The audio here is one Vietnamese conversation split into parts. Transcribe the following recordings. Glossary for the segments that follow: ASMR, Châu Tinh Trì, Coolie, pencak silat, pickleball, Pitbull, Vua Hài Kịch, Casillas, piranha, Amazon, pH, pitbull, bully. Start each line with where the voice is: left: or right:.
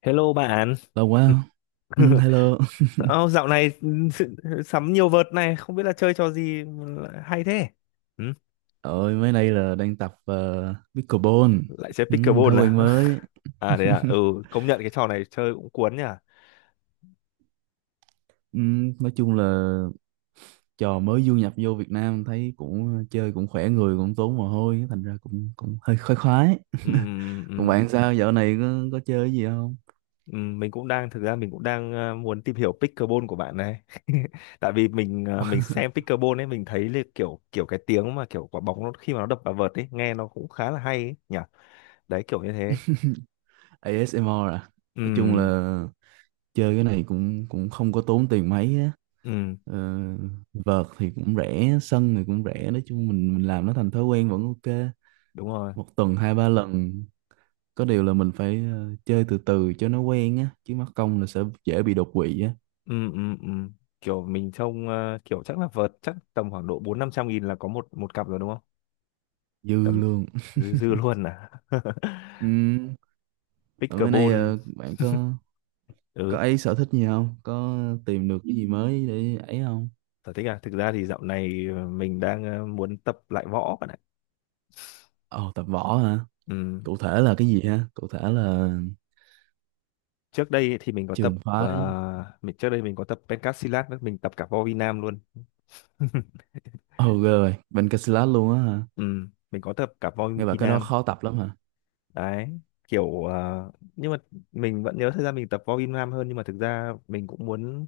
left: Hello bạn.
right: Lâu quá. Ừ, hello.
left: Ô, dạo này sự- sắm nhiều vợt này, không biết là chơi trò gì mà lại hay thế. Ừ,
right: Ôi, mấy nay là đang tập pickleball.
left: Lại chơi
right: Ừ, thói
left: pickleball à?
right: quen mới.
left: À đấy à, ừ, công nhận cái trò này chơi cũng cuốn nhỉ.
right: Ừ, nói chung là trò mới du nhập vô Việt Nam thấy cũng chơi cũng khỏe người cũng tốn mồ hôi thành ra cũng cũng hơi khoái khoái.
left: Ừ, ừ,
right: Còn
left: ừ,
right: bạn sao dạo này có chơi cái gì không?
left: ừ, mình cũng đang thực ra mình cũng đang muốn tìm hiểu pickleball của bạn này. Tại vì mình mình xem pickleball ấy mình thấy là kiểu kiểu cái tiếng mà kiểu quả bóng nó khi mà nó đập vào vợt ấy, nghe nó cũng khá là hay ấy nhỉ. Đấy kiểu như thế.
right: ASMR à?
left: Ừ,
right: Nói chung là chơi cái này cũng cũng không có tốn tiền mấy á.
left: ừ,
right: Ờ, vợt thì cũng rẻ, sân thì cũng rẻ, nói chung mình làm nó thành thói quen vẫn ok.
left: đúng rồi.
right: Một tuần hai ba lần, có điều là mình phải chơi từ từ cho nó quen á, chứ mắc công là sẽ dễ bị đột quỵ á.
left: Ừ, ừ, ừ, kiểu mình trông kiểu chắc là vợt chắc tầm khoảng độ bốn năm trăm nghìn là có một một cặp rồi đúng không
right: Dư
left: tầm
right: luôn.
left: dư dư luôn à.
right: Ừm, ở bên đây
left: Pickleball.
right: bạn
left: Ừ.
right: có ấy sở thích gì không, có tìm được cái gì mới để ấy không?
left: Sở thích à, thực ra thì dạo này mình đang muốn tập lại võ bạn ạ.
right: Ồ tập võ hả?
left: Ừ.
right: Cụ thể là cái gì ha, cụ thể là
left: Trước đây ấy thì mình có tập
right: trường phái?
left: mình trước đây mình có tập pencak silat nữa, mình tập cả vo vi nam luôn.
right: Ồ ghê, rồi bên Casillas luôn á hả?
left: Ừ. Mình có tập cả vo
right: Nghe bảo
left: vi
right: cái đó
left: nam.
right: khó tập lắm hả?
left: Đấy kiểu nhưng mà mình vẫn nhớ thời gian mình tập vo vi nam hơn, nhưng mà thực ra mình cũng muốn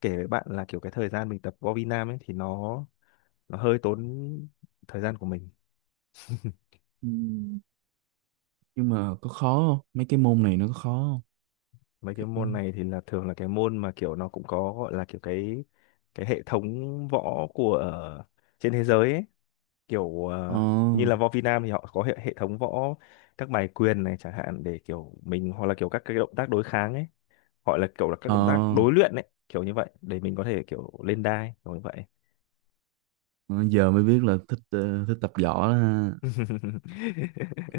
left: kể với bạn là kiểu cái thời gian mình tập võ Việt Nam ấy thì nó hơi tốn thời gian của mình.
right: Ừ. Nhưng mà có khó không, mấy cái môn này nó có khó không?
left: Mấy cái
right: Kiểu-
left: môn này thì là thường là cái môn mà kiểu nó cũng có gọi là kiểu cái hệ thống võ của trên thế giới ấy kiểu
right: ờ
left: như là võ Việt Nam thì họ có hệ thống võ, các bài quyền này chẳng hạn để kiểu mình hoặc là kiểu các cái động tác đối kháng ấy, gọi là kiểu là các
right: ờ.
left: động tác đối luyện ấy kiểu như vậy để mình có thể kiểu lên đai kiểu như vậy.
right: Ờ, giờ mới biết là thích thích tập võ đó ha.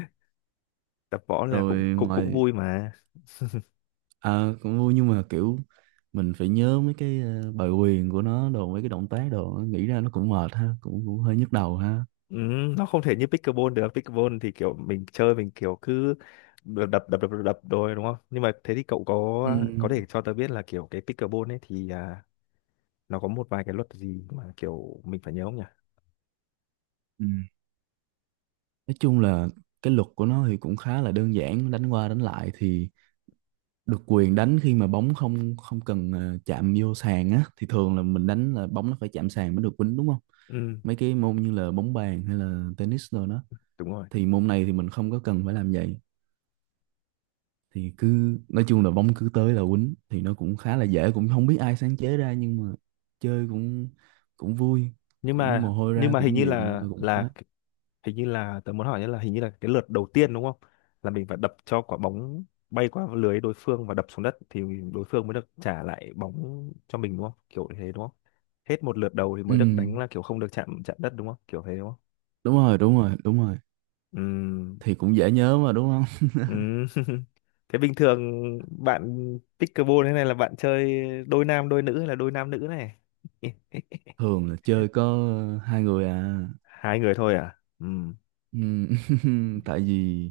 left: Tập võ là
right: Rồi
left: cũng cũng cũng
right: ngoài
left: vui mà.
right: à, cũng vui nhưng mà kiểu mình phải nhớ mấy cái bài quyền của nó đồ, mấy cái động tác đồ, nghĩ ra nó cũng mệt ha, cũng cũng hơi nhức đầu ha.
left: Ừ, nó không thể như pickleball được. Pickleball thì kiểu mình chơi mình kiểu cứ đập đập đập đập đập rồi đúng không, nhưng mà thế thì cậu
right: Ừ.
left: có thể cho tớ biết là kiểu cái pickleball ấy thì nó có một vài cái luật gì mà kiểu mình phải nhớ không nhỉ.
right: Ừ. Nói chung là cái luật của nó thì cũng khá là đơn giản, đánh qua đánh lại thì được quyền đánh khi mà bóng không không cần chạm vô sàn á, thì thường là mình đánh là bóng nó phải chạm sàn mới được quýnh đúng không?
left: Ừ,
right: Mấy cái môn như là bóng bàn hay là tennis rồi đó,
left: đúng rồi.
right: thì môn này thì mình không có cần phải làm vậy, thì cứ nói chung là bóng cứ tới là quýnh, thì nó cũng khá là dễ, cũng không biết ai sáng chế ra nhưng mà chơi cũng cũng vui,
left: nhưng
right: cũng
left: mà
right: mồ hôi
left: nhưng
right: ra
left: mà hình
right: cũng
left: như
right: nhiều nhưng mà cũng khoái.
left: là hình như là tớ muốn hỏi là hình như là cái lượt đầu tiên đúng không, là mình phải đập cho quả bóng bay qua lưới đối phương và đập xuống đất thì đối phương mới được trả lại bóng cho mình đúng không kiểu như thế đúng không, hết một lượt đầu thì
right: Ừ,
left: mới được đánh là kiểu không được chạm chạm đất đúng không kiểu thế đúng không.
right: đúng rồi đúng rồi đúng rồi,
left: Ừm,
right: thì cũng dễ nhớ mà đúng không?
left: ừm. Thế bình thường bạn pickleball thế này là bạn chơi đôi nam đôi nữ hay là đôi nam nữ này.
right: Thường là chơi có hai người à.
left: Hai người thôi à.
right: Ừ. Tại vì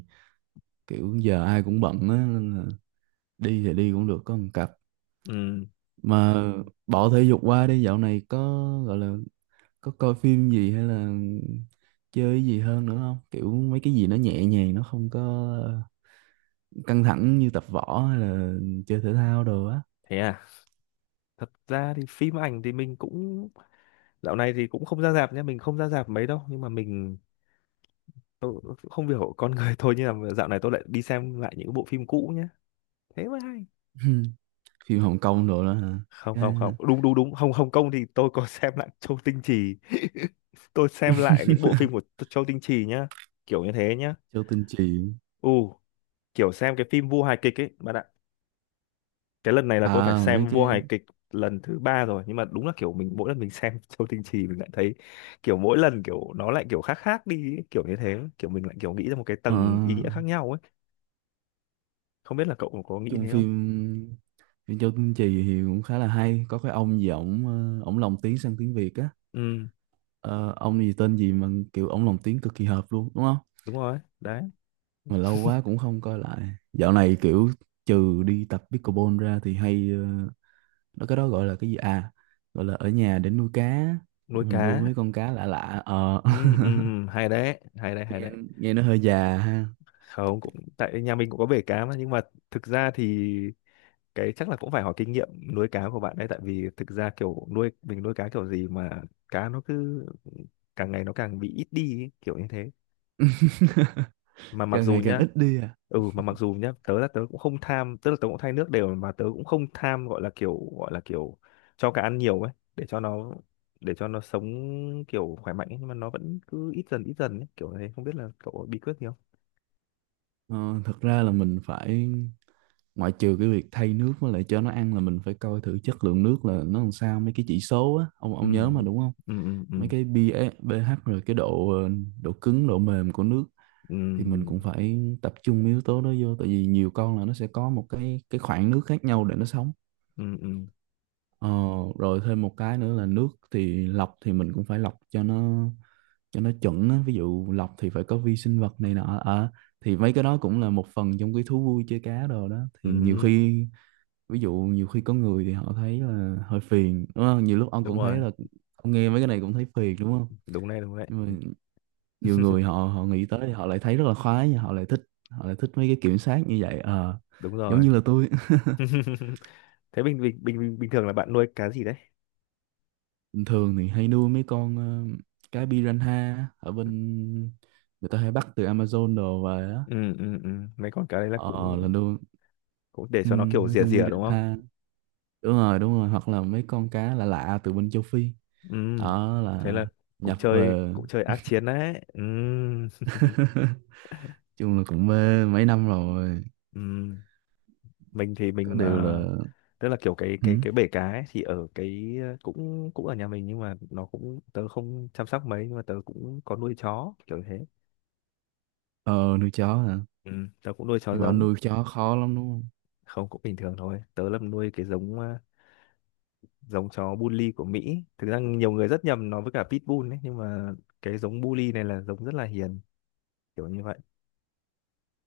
right: kiểu giờ ai cũng bận á, nên là đi thì đi cũng được có một cặp.
left: ừm,
right: Mà bỏ thể dục qua, đi, dạo này có gọi là có coi phim gì hay là chơi cái gì hơn nữa không, kiểu mấy cái gì nó nhẹ nhàng nó không có căng thẳng như tập võ hay là chơi thể thao đồ á.
left: thế à, thật ra thì phim ảnh thì mình cũng dạo này thì cũng không ra rạp nhé, mình không ra rạp mấy đâu, nhưng mà mình tôi không hiểu con người thôi nhưng mà dạo này tôi lại đi xem lại những bộ phim cũ nhé. Thế mới hay.
right: Phim Hồng Kông đồ đó hả?
left: Không không
right: Cái
left: không, đúng đúng đúng, Hồng Hồng Kông thì tôi có xem lại Châu Tinh Trì. Tôi xem lại những bộ phim của Châu Tinh Trì nhá, kiểu như thế nhá.
right: Châu Tinh Trì.
left: Ừ, kiểu xem cái phim Vua Hài Kịch ấy, bạn ạ. Cái lần này là tôi phải
right: À mấy
left: xem vua
right: cái
left: hài kịch lần thứ ba rồi, nhưng mà đúng là kiểu mình mỗi lần mình xem Châu Tinh Trì mình lại thấy kiểu mỗi lần kiểu nó lại kiểu khác khác đi ấy, kiểu như thế kiểu mình lại kiểu nghĩ ra một cái
right: ờ,
left: tầng ý nghĩa
right: nói
left: khác nhau ấy, không biết là cậu có nghĩ
right: chung
left: thế không.
right: phim, phim Châu Tinh Trì thì cũng khá là hay, có cái ông gì, ổng ổng lồng tiếng sang tiếng Việt á.
left: Ừ,
right: Ờ, ông gì tên gì mà kiểu ổng lồng tiếng cực kỳ hợp luôn đúng không?
left: đúng rồi đấy.
right: Mà lâu quá cũng không coi lại. Dạo này kiểu trừ đi tập pickleball ra thì hay nó cái đó gọi là cái gì à, gọi là ở nhà để nuôi cá.
left: Nuôi
right: Mình nuôi
left: cá.
right: mấy con cá lạ lạ
left: Ừ, ừ, hay đấy hay đấy hay
right: nghe,
left: đấy.
right: nghe nó hơi già ha.
left: Không, cũng tại nhà mình cũng có bể cá mà, nhưng mà thực ra thì cái chắc là cũng phải hỏi kinh nghiệm nuôi cá của bạn đấy, tại vì thực ra kiểu nuôi mình nuôi cá kiểu gì mà cá nó cứ càng ngày nó càng bị ít đi ấy, kiểu như thế, mà mặc
right: Càng
left: dù
right: ngày càng
left: nhá.
right: ít đi à?
left: Ừ, mà mặc dù nhá tớ là tớ cũng không tham, tức là tớ cũng thay nước đều mà tớ cũng không tham gọi là kiểu cho cá ăn nhiều ấy để cho nó sống kiểu khỏe mạnh ấy, nhưng mà nó vẫn cứ ít dần ấy, kiểu thế không biết là cậu có bí quyết gì không.
right: Ờ, thật ra là mình phải, ngoại trừ cái việc thay nước với lại cho nó ăn, là mình phải coi thử chất lượng nước là nó làm sao, mấy cái chỉ số á ông
left: Ừ,
right: ông nhớ mà đúng không?
left: ừ, ừ, ừ,
right: Mấy cái pH, pH rồi cái độ độ cứng độ mềm của nước, thì mình cũng
left: ừ,
right: phải tập trung yếu tố đó vô, tại vì nhiều con là nó sẽ có một cái khoảng nước khác nhau để nó sống.
left: ừ, ừ, ừ.
right: Ờ, rồi thêm một cái nữa là nước thì lọc, thì mình cũng phải lọc cho nó, cho nó chuẩn á. Ví dụ lọc thì phải có vi sinh vật này nọ. Ờ, thì mấy cái đó cũng là một phần trong cái thú vui chơi cá đồ đó, thì nhiều
left: Ừ.
right: khi, ví dụ nhiều khi có người thì họ thấy là hơi phiền đúng không, nhiều lúc ông
left: Đúng
right: cũng thấy
left: rồi,
right: là ông nghe mấy cái này cũng thấy phiền đúng không?
left: đúng này đúng đấy.
right: Nhưng mà nhiều người họ họ nghĩ tới thì họ lại thấy rất là khoái, họ lại thích, họ lại thích mấy cái kiểm soát như vậy. Ờ,
left: Đúng
right: giống
left: rồi.
right: như là tôi.
left: Thế bình bình bình bình thường là bạn nuôi cá gì đấy.
right: Bình thường thì hay nuôi mấy con cá piranha, ở bên người ta hay bắt từ Amazon đồ về á.
left: Ừ, ừ, ừ, mấy con cá đấy là
right: Ờ là
left: cũng
right: nuôi.
left: cũng để cho nó
right: Ừm,
left: kiểu
right: mấy
left: rỉa
right: con
left: rỉa đúng không.
right: piranha, đúng rồi đúng rồi, hoặc là mấy con cá lạ lạ từ bên châu Phi,
left: Ừ,
right: đó
left: thế
right: là
left: là
right: nhập về.
left: cũng chơi ác chiến đấy. Ừ,
right: Chung là cũng mê mấy năm rồi,
left: ừ, mình thì
right: có
left: mình
right: điều là...
left: tức là kiểu cái cái
right: Hử?
left: cái bể cá ấy, thì ở cái cũng cũng ở nhà mình nhưng mà nó cũng tớ không chăm sóc mấy, nhưng mà tớ cũng có nuôi chó kiểu thế.
right: Ờ nuôi chó hả?
left: Ừ, tớ cũng nuôi chó
right: Bảo
left: giống.
right: nuôi chó khó lắm đúng không?
left: Không, cũng bình thường thôi, tớ là nuôi cái giống giống chó bully của Mỹ, thực ra nhiều người rất nhầm nó với cả pitbull ấy, nhưng mà cái giống bully này là giống rất là hiền kiểu như vậy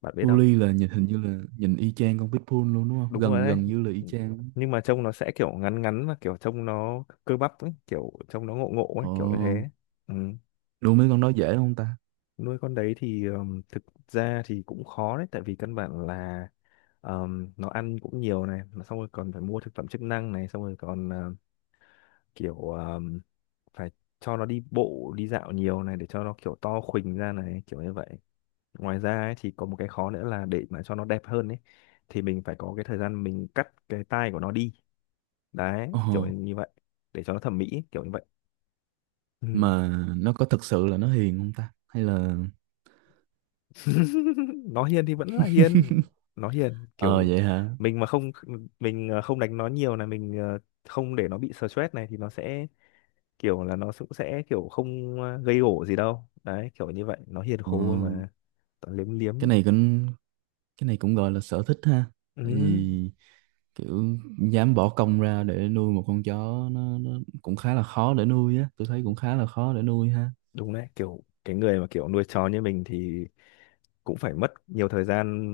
left: bạn biết không.
right: Coolie là nhìn hình như là nhìn y chang con Pitbull luôn đúng không?
left: Đúng rồi
right: Gần
left: đấy,
right: gần như là y chang luôn.
left: nhưng mà trông nó sẽ kiểu ngắn ngắn và kiểu trông nó cơ bắp ấy kiểu trông nó ngộ ngộ ấy
right: Ồ,
left: kiểu như thế. Ừ.
right: nuôi mấy con đó dễ không ta?
left: Nuôi con đấy thì thực ra thì cũng khó đấy, tại vì căn bản là nó ăn cũng nhiều này, mà xong rồi còn phải mua thực phẩm chức năng này xong rồi còn kiểu phải cho nó đi bộ đi dạo nhiều này để cho nó kiểu to khuỳnh ra này kiểu như vậy. Ngoài ra ấy, thì có một cái khó nữa là để mà cho nó đẹp hơn ấy thì mình phải có cái thời gian mình cắt cái tai của nó đi, đấy
right: Ồ,
left: kiểu như vậy, để cho nó thẩm mỹ ấy, kiểu như vậy. Ừ.
right: mà nó có thật sự là nó hiền không ta? Hay là...
left: Nó hiền thì vẫn là hiền, nó hiền
right: Ờ
left: kiểu
right: vậy hả?
left: mình mà không mình không đánh nó nhiều này mình không để nó bị stress này thì nó sẽ kiểu là nó cũng sẽ kiểu không gây gổ gì đâu đấy kiểu như vậy, nó hiền
right: Ờ,
left: khô mà, toàn liếm
right: cái
left: liếm.
right: này cũng cái này cũng gọi là sở thích ha. Tại
left: Ừ,
right: vì kiểu dám bỏ công ra để nuôi một con chó, nó cũng khá là khó để nuôi á. Tôi thấy cũng khá là khó để nuôi ha.
left: đúng đấy, kiểu cái người mà kiểu nuôi chó như mình thì cũng phải mất nhiều thời gian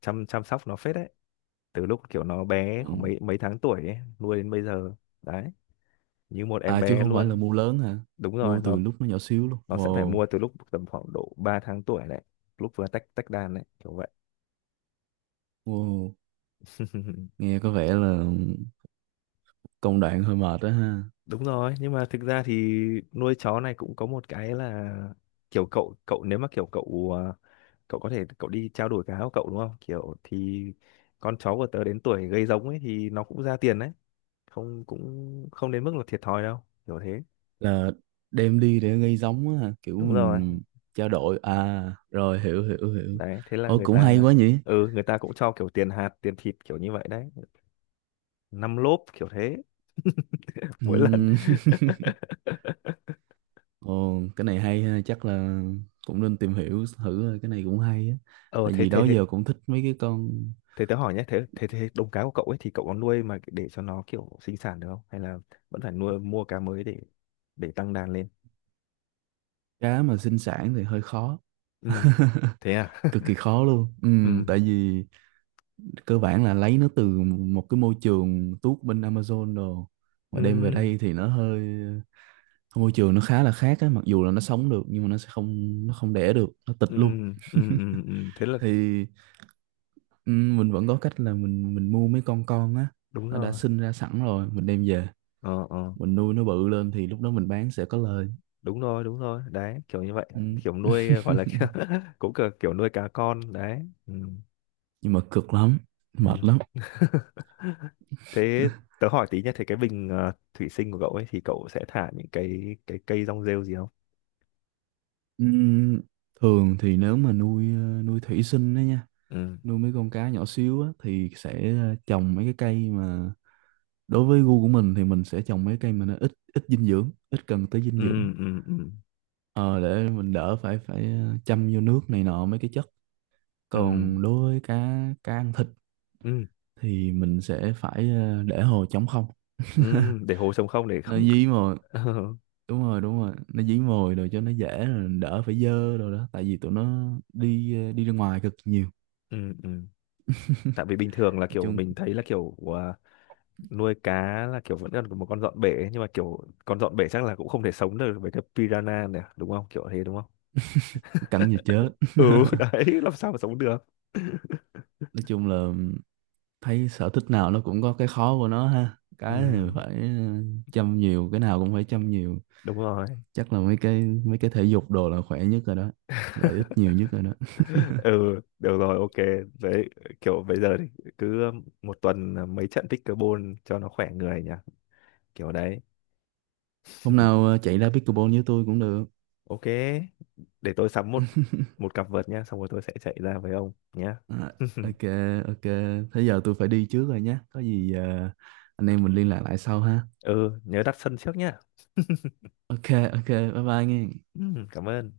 left: chăm chăm sóc nó phết đấy, từ lúc kiểu nó bé
right: Ừ.
left: khoảng mấy mấy tháng tuổi ấy, nuôi đến bây giờ, đấy như một em
right: À chứ
left: bé
right: không phải là
left: luôn.
right: mua lớn hả?
left: Đúng rồi,
right: Mua từ lúc nó nhỏ xíu luôn.
left: nó sẽ phải
right: Wow.
left: mua từ lúc tầm khoảng độ 3 tháng tuổi đấy, lúc vừa tách tách đàn đấy kiểu vậy.
right: Wow. Nghe có vẻ là công đoạn hơi mệt đó ha.
left: Đúng rồi, nhưng mà thực ra thì nuôi chó này cũng có một cái là kiểu cậu cậu nếu mà kiểu cậu cậu có thể cậu đi trao đổi cá của cậu đúng không, kiểu thì con chó của tớ đến tuổi gây giống ấy thì nó cũng ra tiền đấy, không cũng không đến mức là thiệt thòi đâu kiểu thế.
right: Là đem đi để gây giống á ha, kiểu
left: Đúng rồi
right: mình trao đổi à, rồi hiểu hiểu hiểu.
left: đấy, thế là
right: Ô
left: người
right: cũng hay
left: ta.
right: quá nhỉ.
left: Ừ, người ta cũng cho kiểu tiền hạt tiền thịt kiểu như vậy đấy, năm lốp kiểu thế. Mỗi lần.
right: Ừm. Ồ cái này hay ha, chắc là cũng nên tìm hiểu thử thôi, cái này cũng hay á.
left: Ờ,
right: Tại
left: thế
right: vì
left: thế
right: đó
left: thế
right: giờ cũng thích mấy cái con.
left: thế tớ hỏi nhé, thế thế thế đồng cá của cậu ấy thì cậu có nuôi mà để cho nó kiểu sinh sản được không, hay là vẫn phải nuôi mua cá mới để tăng đàn lên.
right: Cá mà sinh sản thì hơi khó.
left: Ừ, thế à,
right: Cực kỳ khó luôn.
left: ừ
right: Tại vì cơ bản là lấy nó từ một cái môi trường tuốt bên Amazon đồ mà đem về
left: ừ
right: đây thì nó hơi, môi trường nó khá là khác á, mặc dù là nó sống được nhưng mà nó sẽ không, nó không đẻ được, nó tịch
left: ừ
right: luôn.
left: ừ ừ ừ thế là
right: Thì mình vẫn có cách là mình mua mấy con á,
left: đúng
right: nó đã
left: rồi,
right: sinh ra sẵn rồi mình đem về,
left: ờ ờ
right: mình nuôi nó bự lên thì lúc đó mình bán sẽ có lời.
left: đúng rồi đấy kiểu như vậy,
right: Ừm.
left: kiểu nuôi gọi là kiểu, cũng kiểu, kiểu nuôi cá con đấy. Ừ,
right: Nhưng mà cực lắm, mệt
left: ừ,
right: lắm.
left: thế tớ hỏi tí nhé, thế cái bình thủy sinh của cậu ấy thì cậu sẽ thả những cái cây rong rêu gì không.
right: Ừm, thường thì nếu mà nuôi nuôi thủy sinh đó nha,
left: Ừ,
right: nuôi mấy con cá nhỏ xíu á, thì sẽ trồng mấy cái cây mà, đối với gu của mình thì mình sẽ trồng mấy cây mà nó ít, ít dinh dưỡng, ít cần tới dinh dưỡng.
left: ừ, ừ, ừ,
right: Ờ, để mình đỡ phải phải chăm vô nước này nọ mấy cái chất.
left: ừ,
right: Còn đối với cá cá ăn thịt
left: ừ,
right: thì mình sẽ phải để hồ trống không.
left: ừ, để hồ trống không để
right: Nó
left: không.
right: dí mồi. Đúng rồi đúng rồi, nó dí mồi rồi cho nó dễ rồi đỡ phải dơ rồi đó, tại vì tụi nó đi đi ra ngoài cực nhiều.
left: Ừ, ừ, tại vì bình thường là
right: Nói
left: kiểu
right: chung
left: mình thấy là kiểu nuôi cá là kiểu vẫn còn một con dọn bể ấy, nhưng mà kiểu con dọn bể chắc là cũng không thể sống được với cái piranha này đúng không kiểu thế đúng không.
right: cắn như chết.
left: Ừ, đấy làm sao mà sống được.
right: Nói chung là thấy sở thích nào nó cũng có cái khó của nó ha,
left: Ừ,
right: cái thì phải ừ, chăm nhiều, cái nào cũng phải chăm nhiều.
left: đúng rồi.
right: Chắc là mấy cái thể dục đồ là khỏe nhất rồi đó, lợi ích nhiều nhất rồi đó.
left: Ừ, được rồi, ok, đấy kiểu bây giờ thì cứ một tuần là mấy trận pickleball cho nó khỏe người nhỉ, kiểu đấy.
right: Hôm nào chạy ra pickleball với tôi cũng được.
left: Ok, để tôi sắm một một cặp vợt nhá xong rồi tôi sẽ chạy ra với ông nhá.
right: À, ok. Ok. Thế giờ tôi phải đi trước rồi nhé, có gì anh em mình liên lạc lại sau ha.
left: Ừ, nhớ đặt sân trước nhá.
right: Ok. Ok. Bye bye nghe.
left: Ừ, cảm ơn.